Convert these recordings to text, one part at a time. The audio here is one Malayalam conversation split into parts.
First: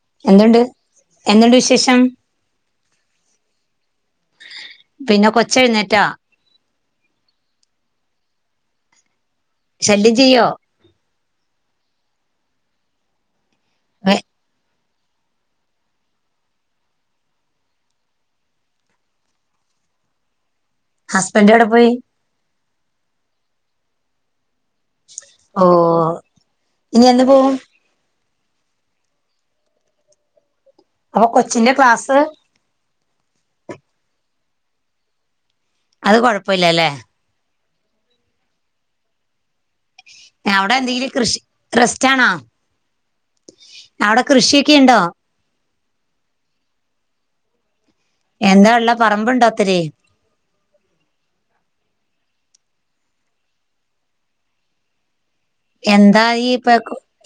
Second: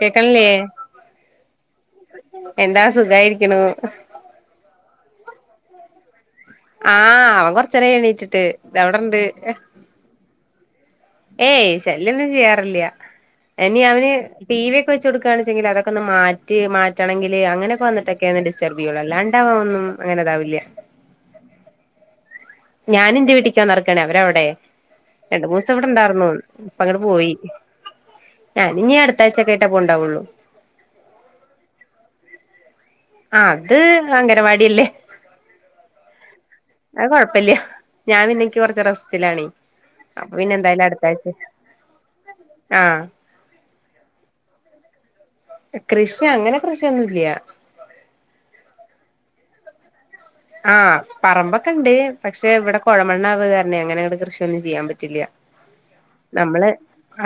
കേക്കണില്ലേ എന്തുണ്ട് എന്തുണ്ട് വിശേഷം എന്താ സുഖായിരിക്കണു പിന്നെ കൊച്ച എഴുന്നേറ്റാ ആഹ് അവൻ കൊറച്ച നേര എണീറ്റിട്ട് ഇത് എവിടെണ്ട് ശല്യം ചെയ്യോ ഏയ് ശല്യൊന്നും ചെയ്യാറില്ല എനി അവന് ടി വി വെച്ച് കൊടുക്കുകണെങ്കിൽ അതൊക്കെന്ന് മാറ്റി മാറ്റണമെങ്ക അങ്ങനെക്കെ വന്നിട്ടൊക്കെ ഒ ഡിസ്റ്റർബ് ചെയ്യുള്ളൂ അല്ലാണ്ടക ഒന്നും അങ്ങനെതാവില്ല ഹസ്ബൻഡ് എവിടെ പോയി ഞാനൻ എന്റെ വീട്ടക്ക് വന്നറക്കണേ അവരവിടെ രണ്ടു ഓ ദൂസം ഇവിടെ ഇണ്ടായിർന്ന അപ്പ അങ്ങട്ട് ഇനി എന്ന് പോയി പോവും ഞാനിനീ അടുത്താഴ്ച കേട്ടാ പോ ഉണ്ടാവുള്ളൂ അപ്പൊ കൊച്ചിന്റെ ക്ലാസ് ആഹ് അത് അംഗനവാടിയല്ലേ അത് കുഴപ്പയില്ലല്ലേ അത് കുഴപ്പല്യ ഞാൻ പിന്നക്ക് കുറച്ച് റസറ്റിലാണേ അവിടെ എന്തെങ്കിലും കൃഷി റസ്റ്റ് ആണോ ആഹ് അവിടെ കൃഷിയൊക്കെ ഉണ്ടോ കൃഷി അങ്ങനെ കൃഷിയൊന്നുല്യാ- എന്താ ഉള്ള പറമ്പുണ്ടോത്തിരി ആഹ് പറമ്പൊക്കെ ഉണ്ട് പക്ഷെ ഇവിടെ കൊഴമണ്ണാവുക കാരണെ അങ്ങനെ അങ്ങ്ട് കൃഷിയൊന്നും ചെയ്യാൻ പറ്റില്ല എന്താ ഈ നമ്മള് ഇപ്പൊ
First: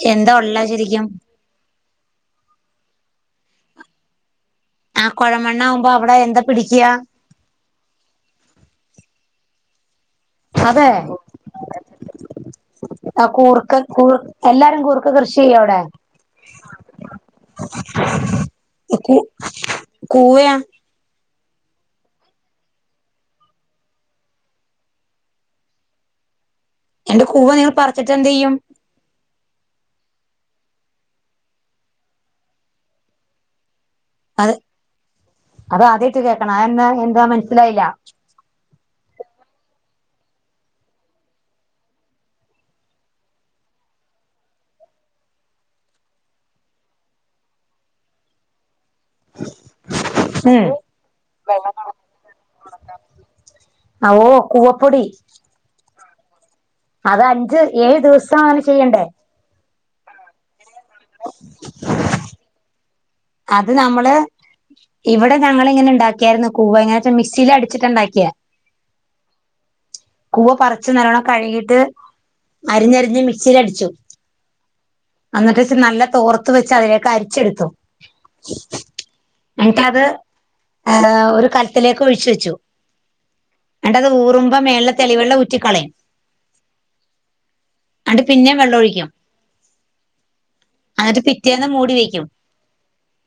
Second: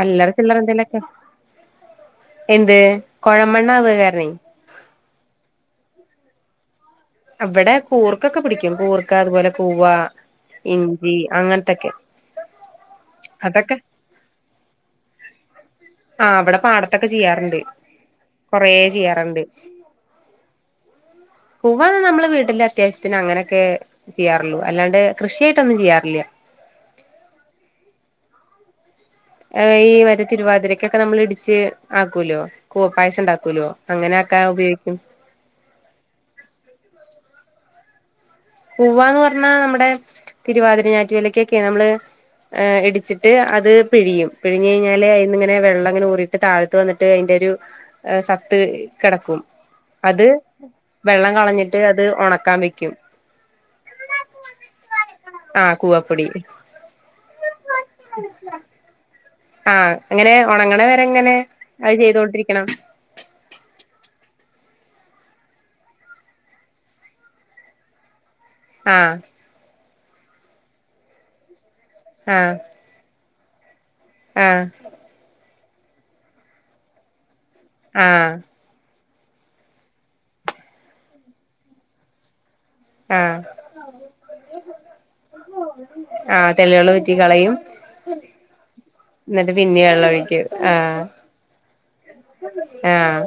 അല്ലറ എന്താ ഉള്ള ചില്ലറ എന്തെലുക്കെ ശരിക്കും എന്ത് കൊഴമണ്ണാവ്ക കാരണേ ആഹ് കൊഴമണ്ണാകുമ്പോ അവിടെ എന്താ പിടിക്കുക അവിടെ കൂർക്കൊക്കെ പിടിക്കും കൂർക്ക അതുപോലെ കൂവ ഇഞ്ചി അങ്ങനത്തൊക്കെ ആഹ് അതൊക്കെ കൂർക്ക കൂർഎല്ലാരും കൂർക്ക കൃഷി ചെയ്യോ അവിടെ ആഹ് ഇവിടെ പാടത്തൊക്കെ ചെയ്യാറുണ്ട് കൊറേ ഈ കൂ ചെയ്യാറുണ്ട് കൂവയാ കൂവ നമ്മള് വീട്ടിന്റെ അത്യാവശ്യത്തിന് അങ്ങനെയൊക്കെ ചെയ്യാറുള്ളൂ അല്ലാണ്ട് കൃഷിയായിട്ടൊന്നും ചെയ്യാറില്ല എന്നിട്ട് കൂവ നിങ്ങൾ പറിച്ചിട്ട് എന്ത് ചെയ്യും ആഹ് ഈ വരെ തിരുവാതിരക്കൊക്കെ നമ്മൾ ഇടിച്ച് ആക്കൂലോ കൂവപായസം ഉണ്ടാക്കൂലോ അങ്ങനെൊക്കാൻ അത് ഉപയോഗിക്കും. അത് ആദ്യമായിട്ട് കേൾക്കണം ആഹ് എന്താ മനസ്സിലായില്ല- പൂവ എന്ന് പറഞ്ഞാൽ നമ്മുടെ തിരുവാതിര ഞറ്റുവിലക്കൊക്കെയ നമ്മള് ഇടിച്ചിട്ട് അത് പിഴിയും പിഴിഞ് കഴിഞ്ഞാല് അതിന്ന ഇങ്ങനെ വെള്ളം അങ്ങനെ ഊറി താഴത്ത് വന്നിട്ട് അതിന്റെ ഒരു സത്ത് കിടക്കും അത് ഉം വെള്ളം കളഞ്ഞിട്ട് അത് ഉണക്കാൻ വെക്കും- ഓഹ് കുവപ്പൊടി- ആഹ് കൂവപ്പൊടി- അത് അഞ്ച്, ഏഴ് ദിവസമാണ് ചെയ്യണ്ടേ ആഹ് അങ്ങനെ ഉണങ്ങണ വരെ അങ്ങനെ അത് ചെയ്തോണ്ടിരിക്കണം. അത് നമ്മള് ഇവടെ ഞങ്ങളി ഇങ്ങനെ ഉണ്ടാക്ക്യാര്ന്നു കൂവ്വ ങ്ങനെ മിക്സീലടിച്ചിട്ടാ ഇണ്ടാക്ക്യേ- ആഹ് കൂവ പറിച്ച് നല്ലോണം കഴ്കീട്ട്- ആഹ്- അരിഞ്ഞരിഞ് മിക്സീൽ അടിച്ചു ആഹ് അന്നിട്ട് നല്ല തോർത്ത് വെച്ച് അതിലേക്ക് അരിച്ചെടുത്തു ആഹ് എന്നട്ടത് അഹ് ഒരു കലത്തിലേക്ക് ഒഴിച്ച് വെച്ചു. ആഹ് എന്നിട്ടത് ഊറുമ്പോ മേളിലെ തെളിവെള്ളം ഊറ്റിക്കളയും ആഹ് തെളി വെള്ളൂറ്റി കളയും. എന്നിട്ട് പിന്നേം വെള്ളം ഒഴിക്കും ന്ന്ട്ട് പിന്നേണല്ലോ ഒഴിക്ക് ആഹ് എന്നിട്ട് പിറ്റേന്ന് ആഹ്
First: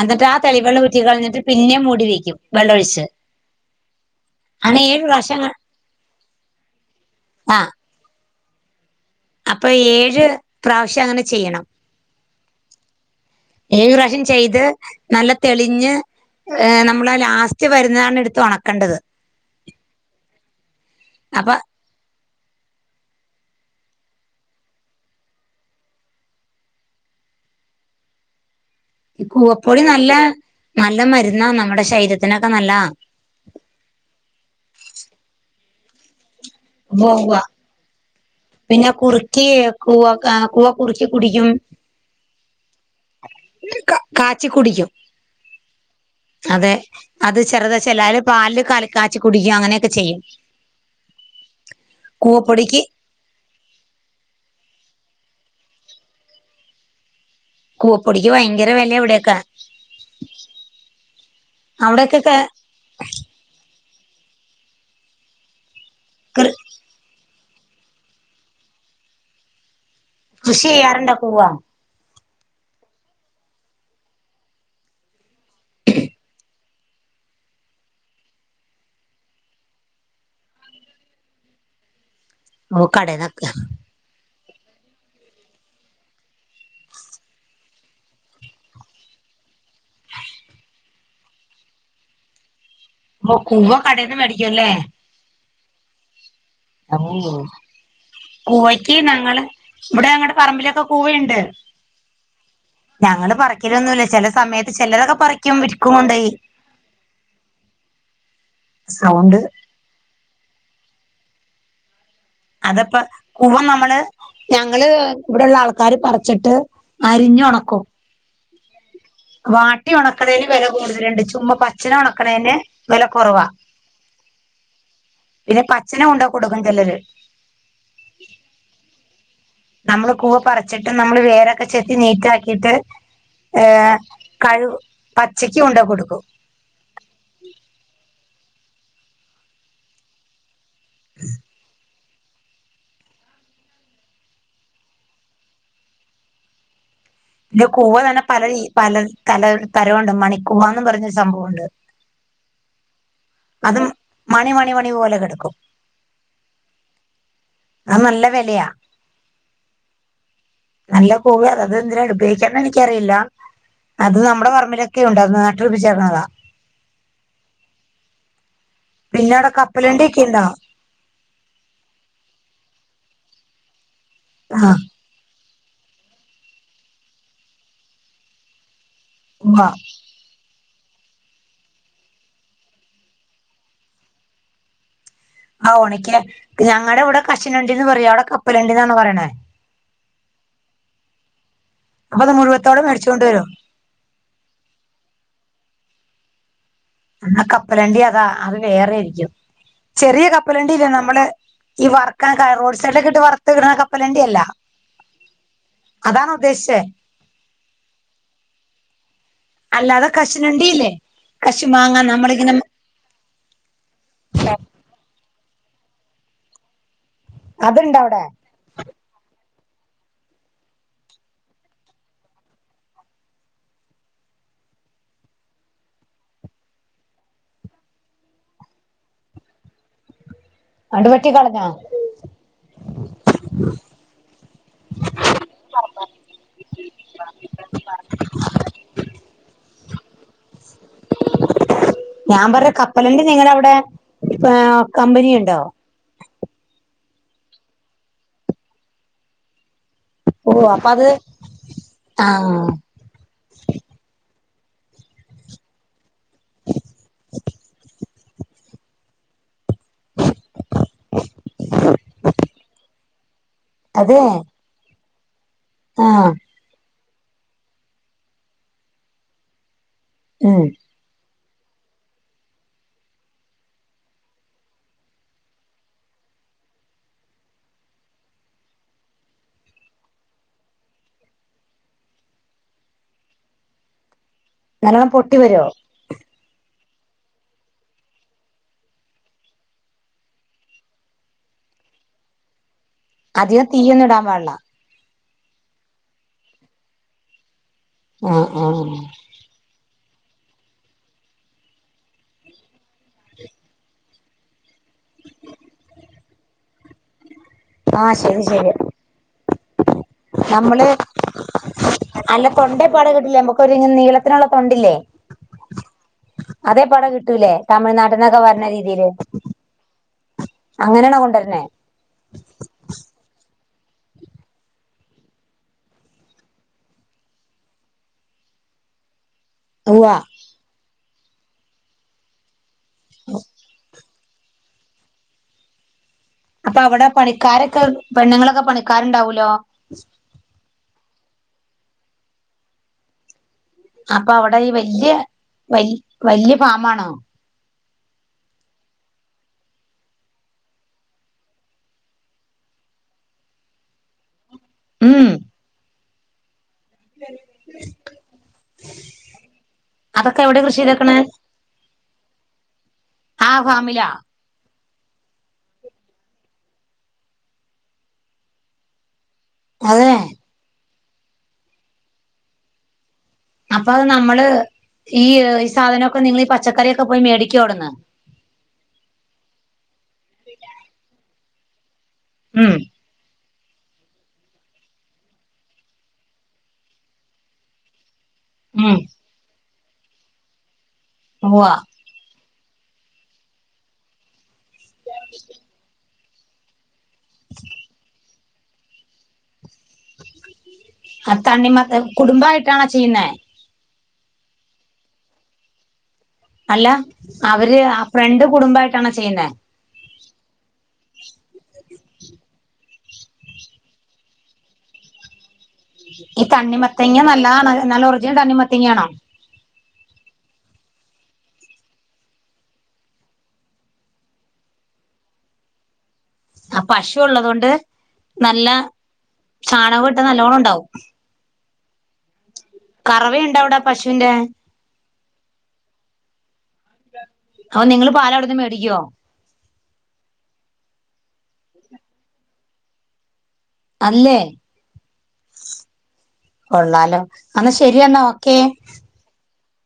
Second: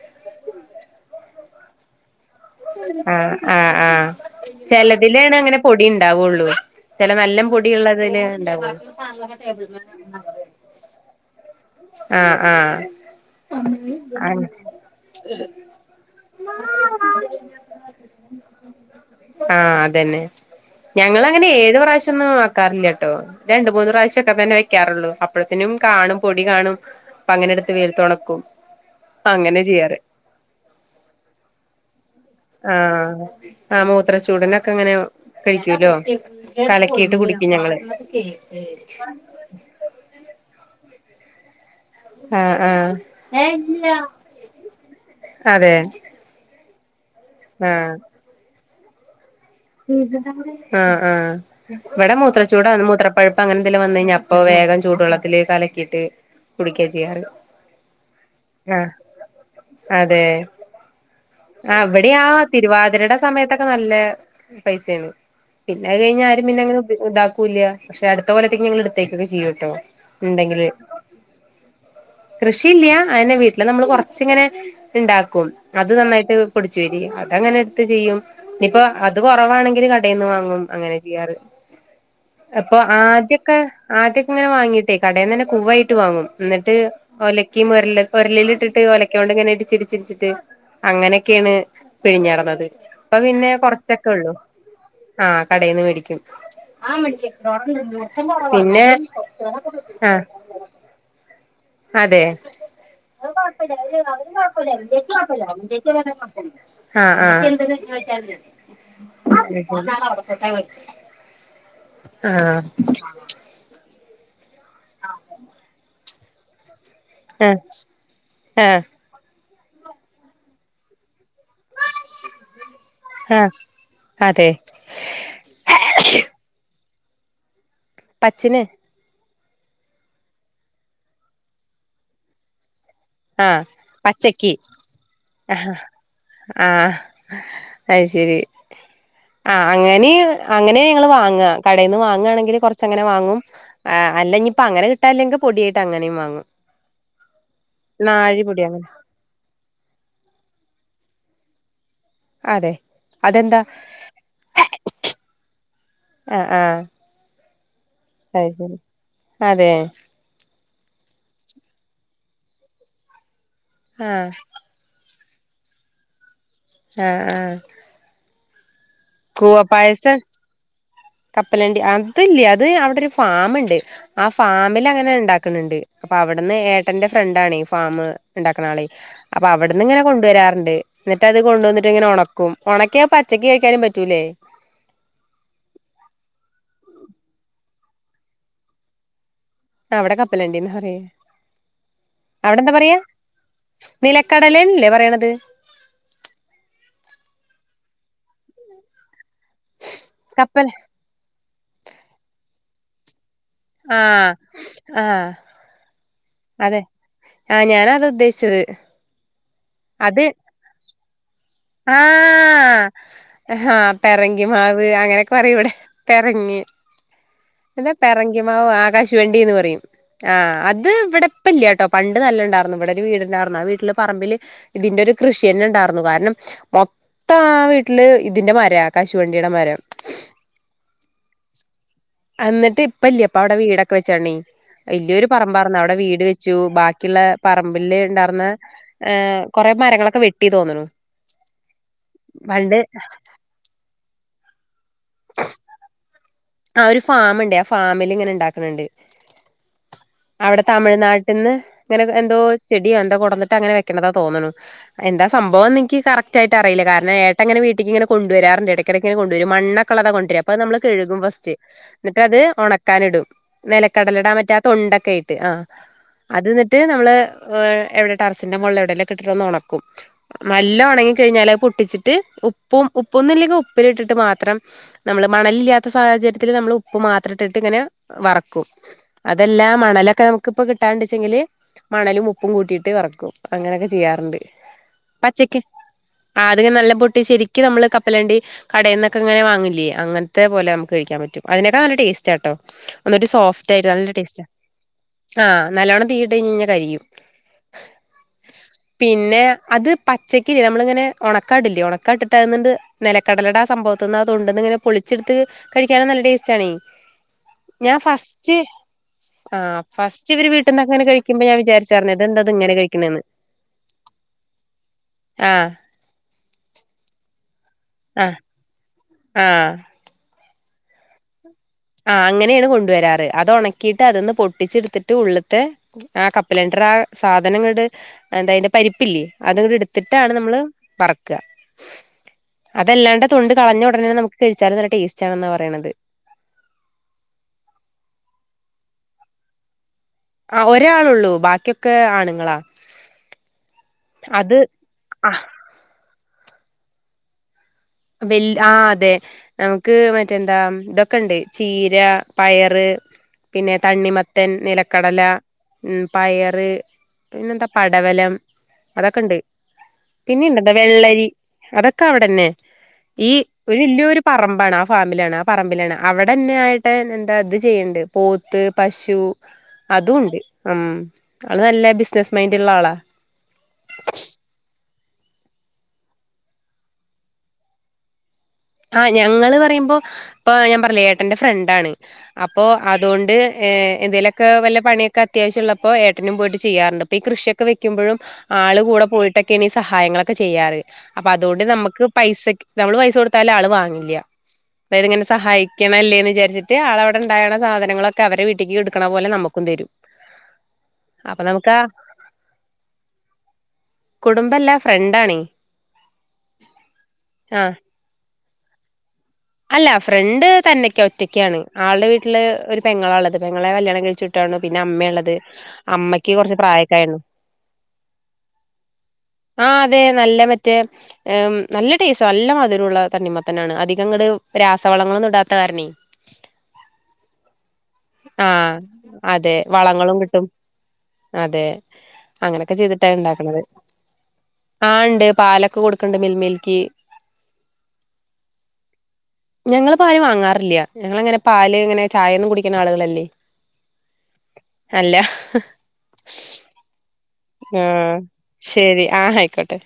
അന്നട്ട് ആ തെളിവെള്ളൂറ്റി കളഞ്ഞ്ട്ട് പിന്നെ മൂടി വെയ്ക്കും ആഹ് ആഹ് ആഹ് അങ്ങനെ ഏഴ് ചെലാതിലേണ് പ്രാവശ്യം അങ്ങനെ പൊടി ഉണ്ടാവൊള്ളൂ ചെലെ നല്ല ആ പൊടി ള്ളതില് ഉണ്ടാവൊള്ളൂ അപ്പൊ ഏഴ് പ്രാവശ്യം അങ്ങനെ ചെയ്യണം ആഹ് ആഹ് ഏഴ് പ്രാവശ്യം അൻ ചെയ്ത് നല്ല തെളിഞ്ഞ് നമ്മള ലാസ്റ്റ് വരുന്നതാണ് എടുത്ത് ഉണക്കേണ്ടത് ആഹ് അതന്നെ ഞങ്ങളങ്ങനെ അപ്പൊ കഴിഞ്ഞ പ്രാവശ്യം ന്നും മാക്കാറില്ല ട്ടോ രണ്ട് മൂന്ന് പ്രാവശ്യൊക്കെ തന്നെ വെക്കാറൊള്ളൂ അപ്പഴ ത്തിനും കാണും പൊടി കാണും അപ്പ അങ്ങനെ ട്ത്ത് വെയിലത്തൊ ണക്കും ഈ കുവപ്പൊടി നല്ല നല്ല മരുന്നാ നമ്മുടെ ശരീരത്തിനൊക്കെ നല്ലാ ആഹ് ആഹ് മൂത്രച്ചൂടിനൊക്കെ അങ്ങനെ കഴികോല്ലോ കലകീട്ട് ഉവ്വ കുടിക്കും ഞങ്ങള് പിന്നെ കുറുക്കി കൂവ കാണാ കൂവ കുറുക്കി കുടിക്കും ആഹ് ആഹ് കാച്ചി കുടിക്കും അതെയ് അതെ അത് ചെറുത് ചെലാര് പാലില് കലക്കാച്ചി കുടിക്ക അങ്ങനെ ആഹ് ആഹ് ഇവടെ മൂത്ര കൂവപ്പൊടിക്ക് ചൂടാണ് മൂത്രപ്പഴുപ് അപ്പ അങ്ങനെന്തെല്ലാം വന്ന് കഴിഞ്ഞാ അപ്പൊ വേഗം ചൂടുവ ള്ളത്തില് കലക്കിട്ട് കുടിക്കാ ചെയ്യാറ് കൂവപ്പൊടിക്ക് ഭയങ്കര ആഹ് വെലെ ഇവിടൊയൊക്കെ അതെ ആഹ് ഇവിടെയാ തിരുവാതിരടെ സമയത്തൊക്കെ നല്ല പൈസേണ് പിന്നെ കഴിഞ്ഞാ ആരും കൃ പിന്നെ അങ്ങെ ഇതാക്കൂല്ല പക്ഷെ അടുത്ത കൊല്ലത്തേക്ക് ഞങ്ങൾ ഇടുത്തേക്കൊക്കെ ചെയ്യൂട്ടോ കൃഷി ഇണ്ടെങ്കില് ചെയ്യാറുണ്ടോ കൂവ കൃഷിയില്യ അയന്നെ വീട്ടില് നമ്മള് കൊറച്ച്ങ്ങനെ ഇ ണ്ടാക്കും അത് നന്നായിട്ട് പൊടിച്ചു വരി അതങ്ങനെ ഇ ടുത്ത് ചെയ്യും ഇനിയിപ്പോ അത് കൊറവാണെങ്കില് കടയിൽന്ന് വാങ്ങും അങ്ങനെ ചെയ്യാറ് ഉഊ അപ്പൊ ആദ്യൊക്കെ ആദ്യൊക്കെ ഇങ്ങനെ വാങ്ങീടൈ കടയിന്നെന്നെ കുവ്വായിട്ട് വാങ്ങും ന്നട്ട് ഒലയ്കിം ഒര ഒരലിൽ ഇട്ടിട്ട് ഒലക്യോൻണ്ട്ങ്ങനെ ഇടിച്ചിടിച്ചിട്ട് അങ്ങനെക്കേണ് പിഴിഞ്ഞാടണത് അഹ് ഓ പിന്നെ കൂവ കടേന്ന് കൊറച്ചൊക്കെള്ളൂ മേടിക്കുംല്ലേ ആഹ് കടയിന്ന് മേടിക്യും പിന്നെ കൂവയ്ക്ക് ഞങ്ങള് ഇവിടെ ആഹ് ഞങ്ങടെ പറമ്പിലൊക്കെ കൂവയുണ്ട് അതെയ് ഞങ്ങള് പറിക്കലൊന്നുല്ല ചെല സമയത്ത് ചിലരൊക്കെ പറിക്കും വിൽക്കും കൊണ്ടോയി അഹ് സൗണ്ട് അഹ് അതാവടെന്നെവേച്ച്ക്കാ അതപ്പ കൂവ നമ്മള് ഞങ്ങള് ബെടള്ള ആൾക്കാാര് പർച്ചിട്ട് ഏഹ് ഏഹ് വാട്ടി ഓണക്കണേന് വെല കൂടുതല്ണ്ട്. ചുമക് പച്ചന ഒണക്കണേന് വെല കൊറവാ ആഹ് അതെ പിന്നെ പച്ചന കൊണ്ടോ കൊടുക്കും ചെലര് പച്ചിന് നമ്മള് കൂവ പറച്ചിട്ട് നമ്മള് വേരൊക്കെ ചെത്തി നീറ്റ ആക്കിയിട്ട് ആഹ് ഏ പച്ചക്ക് കഴ് പച്ചക്ക് കൊണ്ടാ കൊടുക്കും ആഹ് അത് ശരി ആഹ് അങ്ങനെ അങ്ങനേ ഞങ്ങള് വാങ്ങാ കടയിന്ന് വാങ്ങാണെങ്കില് കൊറ ച്ചങ്ങനെ വാങ്ങും ആഹ് അല്ലഞ്ഞിപ്പങ്ങനെ കിട്ടാല്ലെങ്കി പൊടിയാട്ട് അങ്ങനീം വാങ്ങും ഇല്ല കൂവ തന്നെ നാഴി പൊടി പലയീ അങ്ങനെ പല തല തരൊണ്ട് മണിക്കൂവാന്ന് പറഞ്ഞൊരു സംഭവൊണ്ട് അതെ അതെന്താ അതും മണി മണി മണി പോലെ കിടക്കും ആഹ് ആഹ് അത് നല്ല അത് വിലയാ ശരി അതേ നല്ല കൂവയ അത് അതെന്തിന ഉപയോഗിക്കാന്ന് എനിക്കറിയില്ല അത് ആഹ് നമ്മുടെ പറമ്പില ക്കെ ഉണ്ട് അത്‌ നട്ടുപിടിപ്പിച്ചേക്കണതാ ആഹ് ആഹ് പിന്നെ അവിടെ കപ്പലണ്ടി കൂവപ്പായസം ഒക്കെ ഉണ്ടോ കപ്പലണ്ടി അതില്ല അത് അവിടെ ഒരു ഫാമിണ്ട് ആ ആഹ് ഫാമിലങ്ങനെ ഇണ്ടാ ക്ക്ണെണ്ട് അപ്പ അവിടുന്ന് ഏട്ടന്റെ ഫ്രണ്ടാണെ ഫാമ് ഇണ്ടാക്കണ ആളെ അപ്പ ഉവ്വ അവിടുന്ന് ഇങ്ങനെ കൊണ്ടുവരാറുണ്ട് എന്നിട്ട് അത് കൊണ്ടുവന്നിട്ട് ഇങ്ങനെ ഒണക്കും ഒണക്കിയാ പച്ചക്ക് കഴിക്കാനും പ റ്റൂലേ ആഹ് ഒണക്ക് ഞങ്ങടിവിടെ കശൂനണ്ടീന്ന് പറയാ അവിടെ കപ്പലണ്ടീന്നാണൊ പറയണേ അവിടെ കപ്പലണ്ടീന്ന് പറയാ അപ്പൊ അത് അവിടെ എന്താ മുഴുവത്തോടെ പറയാ മേടിച്ചോണ്ട് വരും നിലക്കടലേന്നല്ലേ പറയണത് എന്നാ കപ്പലണ്ടി അതാ അത് വേറേരിക്കും ചെറിയ കപ്പൽ കപ്പലണ്ടി ഇല്ലേ നമ്മള് ഈ വറക്കാൻ കയ് റോഡ് സൈഡിലൊക്കെ ഇട്ട് വറ ത്ത്ക്കണ കപ്പലണ്ടി ആഹ് അല്ല ആഹ് അതാണാ ഉദ്ദേശിച്ചേ അതെ ആഹ് ഞാനത ഉദ്ദേശിച്ചത് അല്ലാതെ അത് കശുനണ്ടീല്ലേ കശുമാങ്ങാ നമ്മളിങ്ങനെ ആഹ് ആഹ് പെറങ്കിമാവ് അങ്ങനെയൊക്കെ പറയും ഇവിടെ പെറങ്ങി എന്താ അതുണ്ടോ അവിടെ പെറങ്കി മാവ് ആഹ് കശുവണ്ടീന്ന് പറയും ആഹ് അത് ഇവിടെ ഇപ്പില്ലാട്ടോ പണ്ട് നല്ല ഇണ്ടായിരുന്നു ഇവിടൊരു വീടിണ്ടാർന്നു ആ വീട്ടിലെ പറമ്പില് ഇതിന്റെ ഒരു കൃഷി തന്നെ ഇണ്ടായിരുന്നു കാരണം മൊത്തം ആ വീട്ടില് ഇതിന്റെ മരാ കശുവണ്ടീടെ മരം അന്നിട്ട് വെട്ടി കളഞ്ഞ അന്നിട്ട് ഇപ്പ ഇല്ല ഇപ്പ അവിടെ വീടൊക്കെ വെച്ചാണീ വല്യോരു പറമ്പാർന്നു അവിടെ വീട് വെച്ചു ബാക്കിയുള്ള പറമ്പില് ഇണ്ടായിർന്ന ഏഹ് കൊറെ മരങ്ങളൊക്കെ വെട്ടീ തോന്നണു ഞാൻ പറഞ്ഞ് പണ്ട് കപ്പലണ്ടി നിങ്ങടവിടെ ഇപ്പാ കമ്പനിയിണ്ടോ ആഹ് ഒരു ഫാമിണ്ടെ ആ ഫാമില് ഇങ്ങനെ ഇണ്ടാക്കണെണ്ട് ഓ അവിടെ അപ്പൊ അത് തമിഴ്നാട്ടിന്ന് ഇങ്ങനെ എന്തോ ആഹ് ചെടിയോ എന്തൊ കൊണ്ടന്നിട്ട് അങ്ങനെ വെക്കണതാ തോന്നണു എന്താ സംഭവം എന്നെൻക്ക് കറക്റ്റായിട്ട് അറിയില്ലെ കാരണം ഏട്ടങ്ങനെ വീട്ടി‌ക്കിങ്ങനെ കൊണ്ടുവരാറെണ്ട് എടക്കിട‌ക്കിങ്ങനെ കൊണ്ടുവരും മണ്ണ് ക്ക്ള്ളതാ കൊണ്ടര അത് നമ്മള് കഴുകും ഫസ്റ്റ് എന്നിട്ട് അത് ഒണക്കാനിടും അത് നിലക്കടലെടാ മറ്റാ തൊണ്ടക്കേയിട്ട് ആഹ് ആഹ് അത് എന്നിട്ട് നമ്മള് എഹ് എവിടെ ടറസിന്റെ മോൾല് എവിടേലൊക്കെ ഇട്ടിട്ട് ഒന്ന് ഒണക്കും ഉം നല്ലാ ഒണങ്ങി കഴിഞ്ഞാല് അത് പൊട്ടിച്ചി ട്ട് ഉപ്പും ഉപ്പൊന്നും ഇല്ലെങ്കി ഉപ്പിലിട്ടിട്ട് മാത്രം നമ്മള് മണലില്ലാത്ത സാഹചര്യ ത്തില് നമ്മള് ഉപ്പ് മാത്രട്ടിട്ട് ഇങ്ങനെ വറക്കും. അതെല്ലാ മണലൊക്കെ നമുക്കിപ്പ കിട്ടാണ്ടെച്ചെങ്കില്. മണലും ഉപ്പും കൂട്ടിയിട്ട് വറക്കും അങ്ങനൊക്കെ ചെയ്യാറിണ്ട് നല്ലോണം പൊട്ടി പച്ചക്ക് വരുവോ ആഹ് അത്ങ്ങനെ നല്ല പൊട്ടി ശെരിക്ക് നമ്മള് കപ്പലണ്ടി. കടേന്നൊക്കെ ഇങ്ങനെ വാങ്ങൂല്ലേ അങ്ങനത്തെ പോലെ നമുക്ക് കഴിക്കാൻ പറ്റും അതിനേക്കാ നല്ല ടേസ്റ്റാട്ടോ. ഒന്ന് ഒരു അധികം സോഫ്റ്റായിട്ട് തീയൊന്നും നല്ല ഇടാൻ ടേസ്റ്റാ പാടില്ല ആഹ് നല്ലവണ്ണം തീയിട്ട് കഴിഞ്ഞ് കഴിഞ്ഞ കരിയും. ആഹ് ആഹ് പിന്നെ അത് പച്ചക്കില്ലെ നമ്മളിങ്ങനെ ഉണക്കാട്ല്ലേ ഉണക്കാട്ടിട്ട് അതിന്ക്ക്ട്ട് നിലക്കടലുടെ ആ സംഭവ തിന്നാ തൊണ്ട്ന്ന് ഇങ്ങനെ പൊളിച്ചെടുത്ത് കഴിക്കാനും നല്ല ടെസ്റ്റാണേ ഞാൻ ആഹ് ശരി ഫസ്റ്റ് ശരി ആഹ് ഫസ്റ്റ് ഇവര് വീട്ടീന്ന് നമ്മള് അങ്ങനെ കഴിക്കുമ്പോ ഞാൻ വിചാരിച്ചറിഞ്ഞ ഇതെന്താ അല്ല ഇത് ഇങ്ങനെ തൊണ്ടേ പട കഴിക്കണന്ന് കിട്ടില്ലേ നമുക്കൊരു നീളത്തിനുള്ള തൊണ്ടില്ലേ ആഹ്. അതേ പോലെ കിട്ടൂലേ ആഹ് തമിഴ്നാട്ട്ന്നൊക്കെ വര്ണ രീതിയില്. ആഹ്. അങ്ങനെയണോ കൊണ്ടുവര്ന്നേ. ആഹ് അങ്ങനെയാണ് കൊണ്ട് വരാറ് അത് ഉണക്കിയിട്ട് അതന്ന് പൊട്ടിച്ചെടുത്തിട്ട് ഉള്ളത്തെ. ആഹ് കപ്പലണ്ടർ ആഹ് സാധനങ്ങട് എന്തഅയ്ന്റെ പരിപ്പില്ലേ. അത് ഇങ് ഉവ്വ എടുത്തിട്ടാണ് നമ്മള് പറ്ക്ക അതല്ലാണ്ട് തൊണ്ട് കളഞ്ഞ ഉടനെ നമുക്ക്. കഴിച്ചാലും നല്ല ടേസ്റ്റ് ആണെന്നാ പറയണത്. അപ്പൊ അവിടെ പണിക്കാരൊക്കെ പെണ്ണുങ്ങളൊക്കെ പണിക്കാരുണ്ടാവൂലോ? ആഹ് ഒരാൾ ഒള്ളൂ ബാക്കിയൊക്കെ ആണുങ്ങളാ. അപ്പൊ അത് അവിടെ ഈ വല്യ ആ വ വല്യ ഫാംആണോ? വല്യ ആഹ് അതെ. നമുക്ക് മറ്റെ എന്താ ഇതൊക്കെ ഇണ്ട് ചീര പയറ്. പിന്നെ തണ്ണിമത്തൻ നിലക്കടല ഉം ഉം പയറ്. പിന്നെന്താ പടവലം അതൊക്കെ ഇണ്ട് അതൊക്കെ എവിടെ പിന്നെണ്ട്ട്ടാ കൃഷി ചെയ്തേക്കണേ വെള്ളരി. അതൊക്കെ അവിടെന്നെ ഈ ആ ഒരു ഫാമിലാ വല്ല്യോരു പറമ്പാണ്. ഫാമിലാണ് ആ പറമ്പിലാണ് അവിടെന്നെ ആയിട്ട് എന്താ ഇത് ചെയ്യണ്ട് പോത്ത് പശു. അതെ അതും ഉണ്ട് ഉം അത് നല്ല ബിസിനസ് മൈൻഡ് ള്ള ആളാ. അപ്പൊ അഹ് നമ്മള് ഈ ഹ് സാധനൊക്കെ നിങ്ങള് പച്ചക്കറിയൊക്കെ പോയി മേടിക്കോടന്ന്. ആഹ് ഞങ്ങള് പറയുമ്പോ ഇപ്പൊ ഞാൻ പറില്ലെ ഏട്ടന്റെ ഫ്രണ്ടാണ് അപ്പോ ഉം അ തോണ്ട് ഏഹ് എന്തേലൊക്കെ വല്ല പണിയൊക്കെ അത്യാവ്യമുള്ളപ്പോ ഏട്ടനും പോയിട്ട് ചെയ്യാറണ്ട്ഇപ്പൊ ഈ കൃഷിയൊക്കെ വെക്കുമ്പോഴും. ആള് ഉം കൂടെ പോയിട്ടൊക്കെയാണ് ഈ സഹായങ്ങളൊക്കെ ചെയ്യാറ് അപ്പൊ അതുകൊണ്ട് ഉവ്വ നമുക്ക് പൈസക് നമ്മള് പൈസ കൊടു താല് ആൾ വാങ്ങില്ല അതായത് ഇങ്ങനെ സഹായിക്കണ്ല്ലേന്ന് വിചാരിച്ചിട്ട്. ട്ട് ആള് അവിടെണ്ടായാൽ സാധനങ്ങളൊക്കെ അവരെ വീട്ടേക്ക് എടുക്കുന്ന പോലെ നമുക്കും തരും. ആഹ് അപ്പൊ നമുക്ക് ആ തണ്ണിമത്ത കുടുംബയിട്ടാണോ ചെയ്യുന്ന കുടുംബല്ലാ ഫ്രണ്ടാണ്. അല്ല ആ അവര് ആഹ് ഫ്രണ്ട് കുടുംബയിട്ടാണോ ചെയ്യുന്ന അല്ല ഫ്രണ്ട് തന്നെയൊക്കെ ഒറ്റക്ക്യാണ് ആളുടെ വീട്ടില് ഒരു പെങ്ങളാ ഉള്ളത് പെങ്ങളെ കല്ല്യാണം കഴിച്ചു. ട്ടാണ് പിന്നെ അമ്മയെള്ളത്. ഈ തണ്ണിമത്തങ്ങ നല്ലതാണ് നല്ല ഒറിജിനൽ തണ്ണിമത്തങ്ങ ആണോ? ആഹ് അതെ നല്ല മറ്റേ എം നല്ല ടേസ്റ്റ് നല്ല മധുരുള്ള തണ്ണിമത്തനാണ് അധിക അങ്ങട് രാസവളങ്ങളൊന്നും ഇടാത്ത കാരണേ? ആഹ് പശു ഉള്ളത് കൊണ്ട് നല്ല ആഹ് അതെ ചാണകം വളങ്ങളും ഇട്ടാൽ കിട്ടും. നല്ലോണം ഉണ്ടാവും. അതെ. അങ്ങനെയൊക്കെ ചെയ്തിട്ടാണ് കറവയുണ്ടോ ഉണ്ടാക്കണത് അവിടെ പശുവിന്റെ ആഹ് ഉണ്ട് പാലൊക്കെ കൊടുക്ക്ണ്ട് മിൽമെയ്ക്ക്. ഔ നിങ്ങള് പാൽ അവിടുന്ന് മേടിക്കോ? ഞങ്ങള് പാല് വാങ്ങാറില്ല ഞങ്ങൾ അങ്ങനെ പാൽ ഇങ്ങനെ ചായന്ന് കുടിക്ക് ണ ആളുകളല്ലേ? അല്ലേ അല്ല ഹ് കൊള്ളാലോ അന്നാ ശരിയെന്നാ ഓക്കേ. ശരി ആഹ് ആയിക്കോട്ടെ